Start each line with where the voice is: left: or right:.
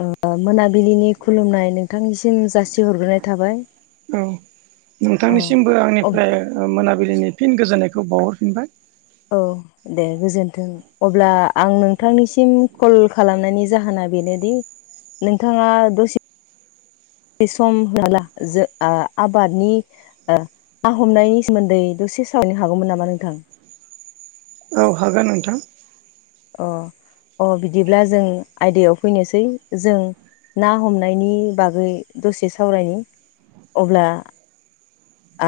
left: ओ मोनाबिलिनि खुलुमनाय नो थांनिसिम जासिहरग्रोनाय थाबाय
right: औ
left: अ औ
right: ओ मोनाबिलिनि फिन गोजोननायखौ बावहरफिनबाय
left: औ दे गोजोनथों। अब्ला आं नोंथांनिसिम कल खालामनायनि जाहोना बेनोदि नोंथाङा दसे सम होनला जो आ आबादनि ना हमनायनि सोमोन्दै दसे सावरायनो हागौमोन नामा नोंथां
right: औ हागोन नोंथां।
left: अ अ बिदिब्ला जों आयदायाव फैनोसै जों ना हमनायनि बागै दसे सावरायनि अब्ला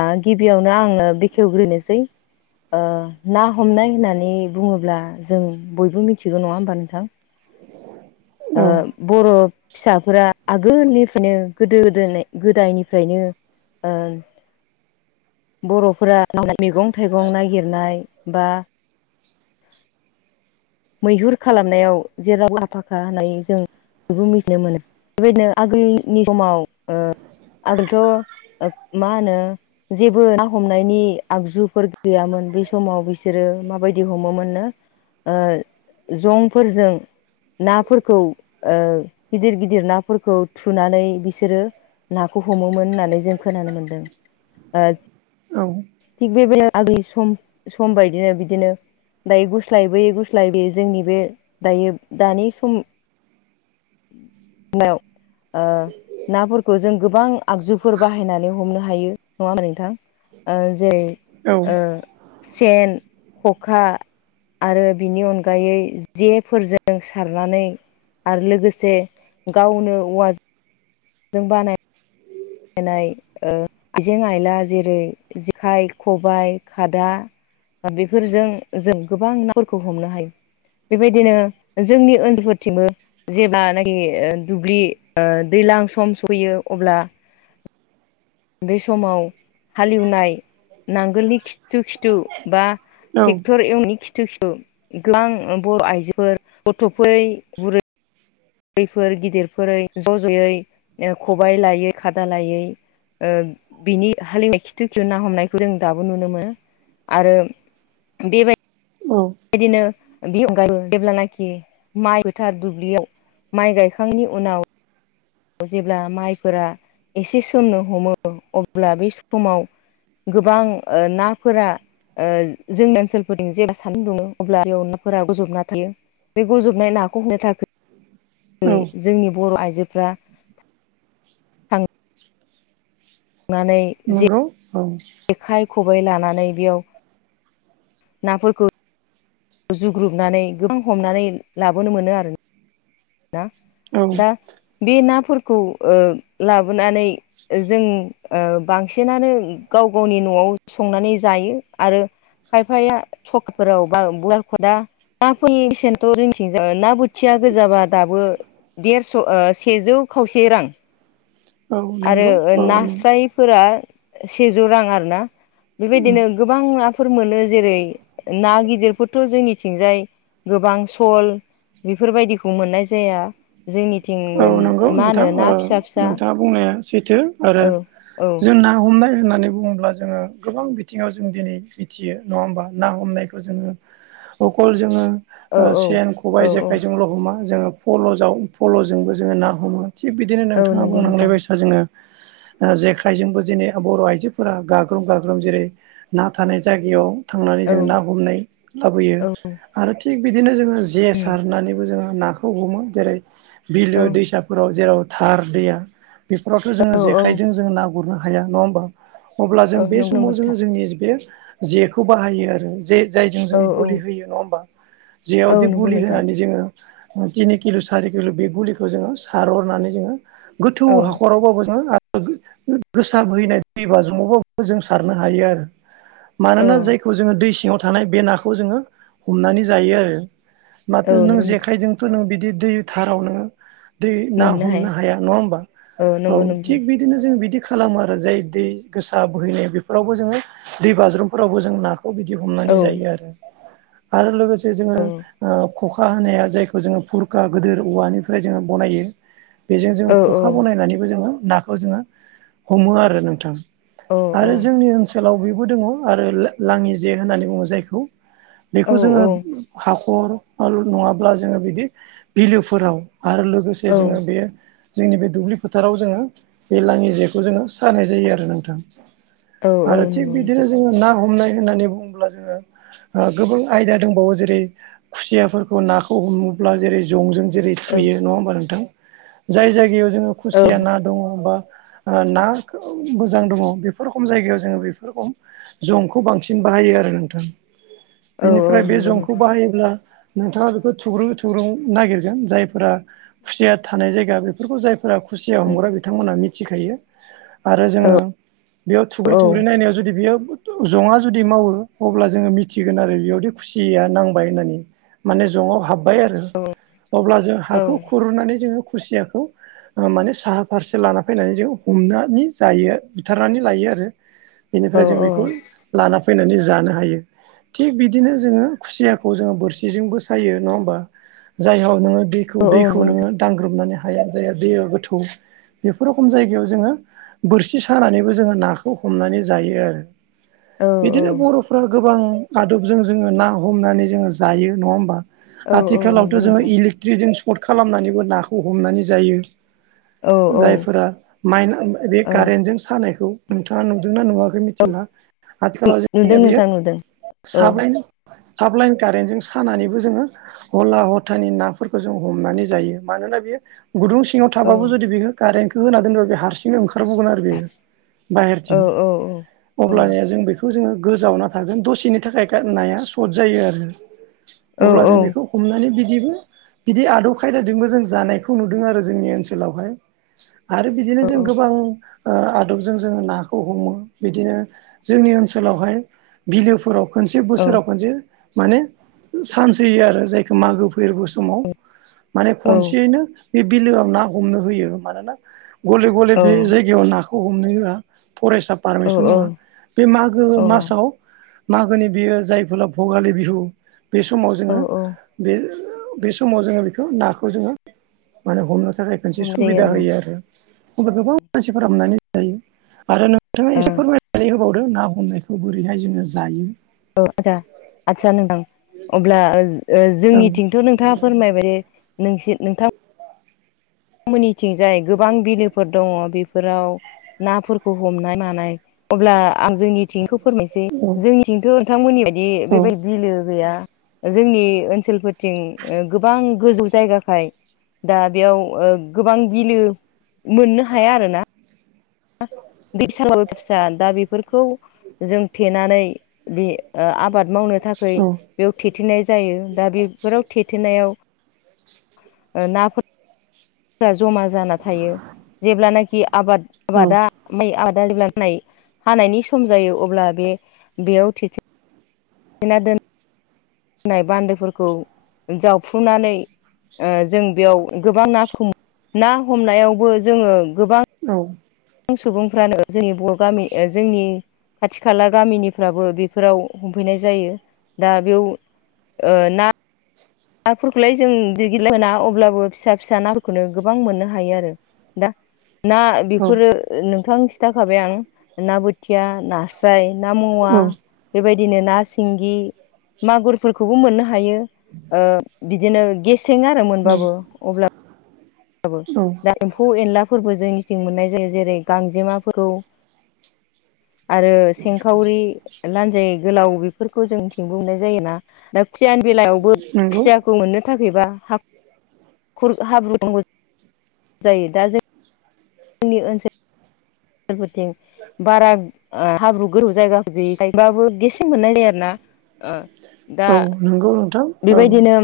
left: ओ गिबियावनो आङो बेखेवग्रोनोसै। ना हमनाय होननानै बुङोब्ला जों बयबो मिथिगौ नङा होमबा नोंथां? ओ
right: औ
left: बर' फिसाफोरा आगोलनिफ्रायनो गोदो -दो गोदायनिफ्रायनो ओं बर'फोरा मैगं-थाइगं नागिरनाय बा मैहुर खालामनायाव जेराव आ फाखा होननानै जों बेखौ मिथिनो मोनो बेबायदिनो आगोलनि समाव आगोलथ' मा होनो जेबो ना हमनायनि आगजुफोर गैयामोन बे समाव बिसोरो माबायदि हमोमोननो ओ जंफोरजों नाफोरखौ गिदिर-गिदिर नाफोरखौ थुनानै बिसोरो नाखौ हमोमोन होननानै जों खोनानो मोनदों।
right: औ
left: थिग बे बेलायाव आगोलनि सम सम बायदिनो बिदिनो दायो गुस्लायबोयै गुस्लायबोयै जोंनि बे दायो दानि समाव नाफोरखौ जों गोबां आगजुफोर बाहायनानै हमनो हायो नङा होमबा नोंथां।
right: औ
left: जेरै-सेन, खखा आरो बिनि अनगायै जेफोरजों सारनानै आरो लोगोसे गावनो औवाजों जों बानाय नाय आयजें-आइला जेरै-जेखाइ, खबाइ, खादा बेफोरजों जों गोबां नाफोरखौ हमनो हायो। बेबायदिनो जोंनि ओनसोलफोरथिंबो जेब्लानाखि दुब्लि दैलां सम सफैयो अब्ला बे समाव हालेवनाय नांगोलनि खिथु-खिथु बा
right: औ
left: ट्रेक्टर एवनायनि खि थु खिथु गोबां बर' आइजोफोर गथ'फोर बुरै बैफोर गिदिरफोरै ज' ज'यै खबाय लायै खादा लायै बिनि हालेवनाय खिथु खिथु ना हमनायखौ जों दाबो नुनो मोनो आरो बेबाय-
right: औ
left: दिनो बिनि अनगायैबो जेब्लानाखि माइ फोथार दुब्लियाव माइ गायखांनायनि उनाव जेब्ला माइफोरा एसे सोमनो हमो अब्ला बे समाव गोबां नाफोरा जोंनि ओनसोलफोरजों जेब्ला सान्दुं दुङो अब्ला बेयाव नाफोरा गोजबना थायो। बे गजबनाय नाखौ होनो
right: औ
left: थाखाय जोंनि बर' आइजोफ्रा नानै
right: नंगौ औ
left: जेखाइ खबाइ लानानै बेयाव नाफोरखौ जुग्रुबनानै गोबां हमनानै लाबोनो मोनो आरो। ना
right: औ
left: दा बे नाफोरखौ ओ लाबोनानै जों ओ बांसिनानो गाव गावनि न'आव संनानै जायो आरो खायफाया सखफोराव बा नाफोरनि बेसेनथ' जोंनिथिंजाय ना बोथिया गोजाब बा दाबो देरस' ओ सेजौ खावसे रां।
right: औ
left: आरो
right: नंगौ औ
left: नास्रायफोरा सेजौ रां आरो ना। बेबायदिनो गोबां नाफोर मोनो जेरै ना गिदिरफोरथ' जोंनिथिंजाय गोबां सल बेफोरबायदिखौ मोननाय जाया जोंनिथिं
right: गौ
left: मा
right: नोंथां
left: होनो ना फिसा फिसा
right: नोंथाङा बुंनाया सैथो आरो
left: औ औ
right: जों ना हमनाय होननानै बुङो ब्ला जोङो गोबां बिथिङाव जों दिनै मिथियो नङा होमबा ना हमनायखौ जोङो अखल जोङो
left: औ
right: ओ
left: औ
right: सेन खबाइ
left: औ औ
right: जेखायजोंल हमा जोंङो फलजाव फलजोंबो जोंङो ना हमो। थिग बिदिनो
left: औ
right: नोंथाङा
left: नंगौ
right: बुंनांनाय
left: नोंथां
right: बायसा जोङो ओ जेखाइजोंबो दिनै बर' आइजोफोरा गाग्रोम गाग्रोम जेरै ना थानाय जायगायाव थांनानै
left: औ
right: जों ना हमनाय लाबोयो
left: औ
right: आरो थिग बिदिनो जोङो जे सारनानैबो जोङो नाखौ हमो जेरै
left: औ
right: बिलो दैसा फोराव जेराव थार दैया बेफोरावथ' जोङो
left: औ
right: जेखाइजों जोङो ना गुरनो हाया नङा होमबा। अब्ला जों
left: औ
right: बे
left: नंगौ नंगौ
right: समाव जोङो
left: नोंथां
right: जोंनि बे जेखौ बाहायो आरो जे जायजों
left: औ
right: जों
left: औ
right: बलि होयो नङा होमबा
left: औ
right: जेयावदि
left: नंगौ
right: बलि
left: नोंथां
right: होनानै जोङो तिनि किल' सारि किल' बे गुलिखौ जोङो सारहरनानै जोङो गोथौ
left: औ
right: हाखरावबाबो जोङो आ ओ गोसा बोहैनाय दै बाज्रुमावबो जों सारनो हायो आरो।
left: औ
right: मानोना जायखौ जोङो दै सिङाव थानाय बे नाखौ जोङो हमनानै जायो आरो। माथो
left: औ
right: नों
left: नंगौ
right: जेखाइजोंथ' नों बिदि दै थाराव नोङो दै ना हमनो हाया नङा होमबा औ
left: नंगौ नंगौ
right: थिग बिद दिनो जों बिदि खालामो आरो जे दै गोसा बोहैनाय बेफोरावबो जोङो दै बाज्रुमफोरावबो जों नाखौ बिदि हमनानै
left: औ
right: जायो आरो आरो लोगोसे जोङो
left: औ
right: ओ खखा होनाया जायखौ जोङो फुरखा गिदिर औवानिफ्राय जोङो बानायो। बेजों जों
left: औ औ
right: खखा बानायनानैबो जोङो नाखौ जोङो हमो आरो नोंथां।
left: औ
right: आरो जोंनि ओनसोलाव बेबो दङ आरो लाङि जे होननानै बुङो जायखौ। बेखौ जोङो
left: औ
right: हाखर आरो नङाब्ला जोङो बिदि बिलोफोराव आर लोगोसे
left: औ
right: जोङो बेयो जोंनि बे दुब्लि फोथाराव जोङो बे लाङि जेखौ जोङो सानाय जायो आरो नोंथां।
left: औ औ
right: आरो थिग
left: नंगौ
right: बिदिनो
left: नोंथां
right: जोङो ना हमनाय होननानै बुङोब्ला जोङो ओ गोबां आयदा दंबावो जेरै खुसियाफोरखौ नाखौ हमोब्ला जेरै जंजों जेरै
left: औ
right: थुयो नङा होमबा नोंथां जाय जायगायाव जोङो
left: औ
right: खुसिया ना दङ बा ओ ना गोबां मोजां दङ बेफोर रखम जायगायाव जोङो बेफोर रखम जंखौ बांसिन बाहायो आरो नोंथां
left: औ औ
right: बेनिफ्राय बे
left: नंगौ
right: जंखौ
left: नोंथां
right: बाहायोब्ला नोंथाङा बेखौ थुग्रुब थुग्रुं नागिरगोन जायफोरा खुसिया थानाय जायगा बेफ फोरखौ जायफोरा खुसिया हमग्रा बिथांमोनहा मिथिखायो आरो जोङो बेयाव
left: औ
right: थुग्रो थुग्रो नायाव जुदि बेयो जनङा जुदि मावो अब्ला जोङो मिथिगोन आरो बेयावदि खुसिया नांबाय होननानै। माने जङाव हाबबाय आरो
left: औ
right: अब्ला जों
left: औ
right: हाखौ खुरनानै जोङो खुसियाखौ माने साहा फारसे लाना फैनानै जों हमनानै जायो बुथारनानै लायो आरो। बेनिफ्राय जों बेखौ लाना फैनानै जानो हायो। थिग बिदिनो जोङो खुसियाखौ जोङो बोरसिजोंबो सायो नङा होमबा जायहाव नोङो दै खौ
left: औ औ
right: दैखौ
left: नंगौ
right: नोङो
left: नोंथां
right: दांग्रोमनानै हाया जायहा दैया गोथौ बेफोर रखम जायगायाव जोङो बोरसि सानानैबो जोङो नाखौ हमनानै जायो आरो।
left: औ
right: बिदिनो बरफ' फ्रा षगोबां आदबजों जोङो ना हमनानै जोङो जायो नङा होमबा?
left: औ औ
right: आथिखालावथ'
left: नंगौ
right: जोङो
left: नोंथां
right: इलेक्ट्रिजों सर्ट खालामनानैबो नाखौ हमनानै जायो।
left: औ औ
right: जायफोरा माइना बे कारेन्टजों सानायखौ नोंथाङा नुदोंना नुवा हले
left: औ
right: मिथिला आथिखालाव
left: नुदों
right: जोंनिया बियो
left: नोंथां नुदों औ औ
right: साब्रै साब लाइन कारेन्टजों सानानैबो जोङो हला हथानि नाफोरखौ जों हमनानै जायो मानोना बेयो गुदुं सिङाव
left: औ
right: थाबाबो जुदि बियो कारेन्टखौ होना दोनबा बे हारसिंनो ओंखारबोगोन आरो बेयो
left: औ
right: बाहेरथिं। अब्लानिया जों बेखौ जोङो गोजावना थागोन दसेनि थाखाय खा-नाया सर्ट जायो आरो।
left: औ
right: अब्ला जों बेखौ हमनानै बिदिबो बिदि आदब खायदाजोंबो जों जानायखौ नुदों आरो जोंनि ओनसोलावहाय। आरो बिदिनो जों गोबां ओ आदबजों जोङो नाखौ हमो, बिदिनो जोंनि ओनसोलावहाय बिलोफोराव खनसे बोसोराव खनसे माने चान्च होयो आरो जायखौ मागो फोरबो समाव माने खनसेयैनो बे बिलोआव ना हमनो होयो मानोना गले गले बे जायगायाव नाखौ हमनो होआ फरेस्टआ पारमिसन होआ। बे मागो
left: औ
right: मासाव मागोनि बियो जायफोरा भगालि बिहु बे समाव
left: औ
right: जोङो बे बे समाव जोङो बेखौ नाखौ जोङो माने हमनो थाखाय मोनसे
left: हमनाय
right: सुबिदा
left: जायो
right: होयो आरो। ओमफ्राय गोबां मानसिफोर हाबनानै जायो आरो नोंथाङा एसे
left: आरोना
right: फोरमाय नानै होबावदो, ना हमनायखौ बोरैहाय जोङो जायो।
left: अ' आदा आथसा नोंथां अब्ला ओ
right: औ
left: जोंनिथिंथ' नोथाङा फोरमायबाय जे नोंसि-नोंथां मोनिथिंजाय गोबां बिलोफोर दङ' बेफोराव नाफोरखौ हमनाय मानाय अब्ला आं जोंनि थिंखौ फोरमायसै, जोंनिथिंथ' नोंथांमोननि बायदि
right: औ
left: बेबाय बिलो गैया जोंनि ओनसोलफोरथिं ओ गोबां गोजौ जायगाखाय दा बेयाव ओ गोबां बिलो मोन्नो हाया आरो ना। दै [unintelligible] दा बेफोरखौ जों थेनानै बे ओ आबाद मावनो थाखै
right: औ
left: बेयाव थेथेनाय जायो दा बेफोराव थेथेनायाव ओ नाफोरा जमा जाना थायो जेब्लानाखि आबाद
right: औ
left: आबादा माइ आदा [unintelligible] नाय हानायनि सम जायो अब्ला बे बेयाव थेथे ना दोन नाय बान्दोफोरखौ जावफ्रुनानै ओ जों बेयाव गोबां ना [unintelligible] ना हमनायावबो जोङो गोबां
right: औ।
left: गोबां सुबुंफ्रानो जोंनि बर' गामि ओ जोंनि खाथि खाला गामिनिफ्राबो बेफोराव हमफैनाय जायो दा बेयाव ओ ना नाफोरखौलाय जों दिगिल लाय मोना अब्लाबो फिसा फिसा नाफोरखौनो गोबां मोननो हायो आरो। दा ना बेफोरो नोंथां खिन्थाखाबाय आं ना बोथिया ना स्राइ, ना मावा
right: औ
left: बेबायदिनो ना सिंगि, मागुरफोरखौबो मोननो हायो। ओ बिदिनो गेसें आरो मोनबाबो। अब्ला
right: औ
left: दा एम्फौ एनलाफोरबो जोंनिथिं मोननाय जायो जेरै गांजेमाफोरखौ आरो सेंखावरि लान्जाइ गोलाव बेफोरखौ जोंनिथिंबो मोननाय जायोना, दा खुसियानि बेलायावबो
right: नंगौ
left: खुसिया खौ मोन्नो थाखायबा हाखर हाब्रु दंग' जायो दा जों नि ओनसोलफोरथिं बारा ओ हाब्रु गोरौ जायगाफोर गैयिखायबाबो गेसें मोननाय जायो आरोना ओ दा
right: नोंगौ नोंथां औ
left: बेबायदिनो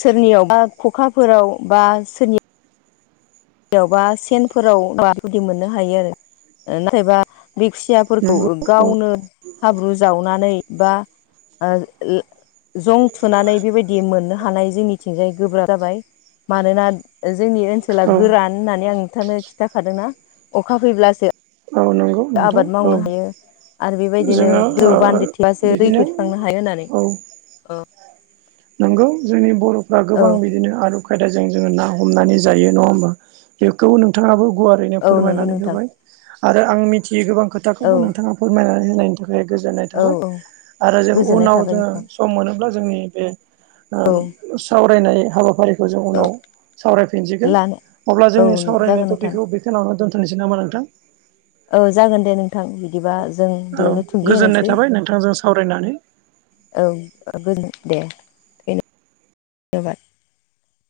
left: सोरनियाव बा खखाफोराव बा सोरनि यावबा सेनफोरावदि मोननो हायो आरो नाथायबा बिक्सिया फोरखौ
right: नंगौ औ
left: गावनो हाब्रु जावनानै बा जं थुनानै बेबायदि मोननो हानाय जोंनिथिंजाय गोब्राब जाबाय मानोना जोंनि ओनसोला
right: औ
left: गोरान होननानै आं नोंथांनो खिन्थाखादोंना अखा फैब्लासो
right: औ नंगौ नोंथां
left: आबाद
right: औ
left: मावनो हायो। आरो बेबायदिनो
right: जोङो
left: [unintelligible]
right: ओ
left: दैखौ
right: बिदिनो
left: थिखांनो हायो होननानै
right: नोंगौ जोंनि बर'फ्रा
left: औ
right: गोबां बिदिनो आदब खायदाजों जोङो ना हमनानै जायो नङा होमबा? बेखौ नोंथाङाबो गुवारैनो
left: औ नंगौ
right: फोरमायनानै
left: नोंथां
right: होबाय आरो आं मिथियोै गोबां
left: औ
right: खोथाखौबो नोंथाङा फोरमायनानै होनायनि थाखाय गोजोननाय थाबाय
left: औ
right: आरो जों
left: गोजोननाय
right: उनाव
left: थाबाय
right: जोङो
left: नोंथां
right: सम मोनोब्ला जोंनि बे
left: औ
right: सावरायनाय हाबाफारि खौ जों
left: औ
right: उनाव सावरायफिनसिगोन
left: लानो
right: अब्ला
left: औ
right: जोंनि
left: जागोन
right: सावरायनायाथ'
left: नोंथां
right: बेखौ बेयावनो दोनथ'सै नामा नोंथां?
left: औ जागोन दे नोंथां बिदिबा जों
right: औ
left: बेयावनो थुंगि
right: गोजोननाय
left: होनोसै
right: थाबाय नोंथांजों सावरायनानै
left: औ [unintelligible] दे थैनो जाबाय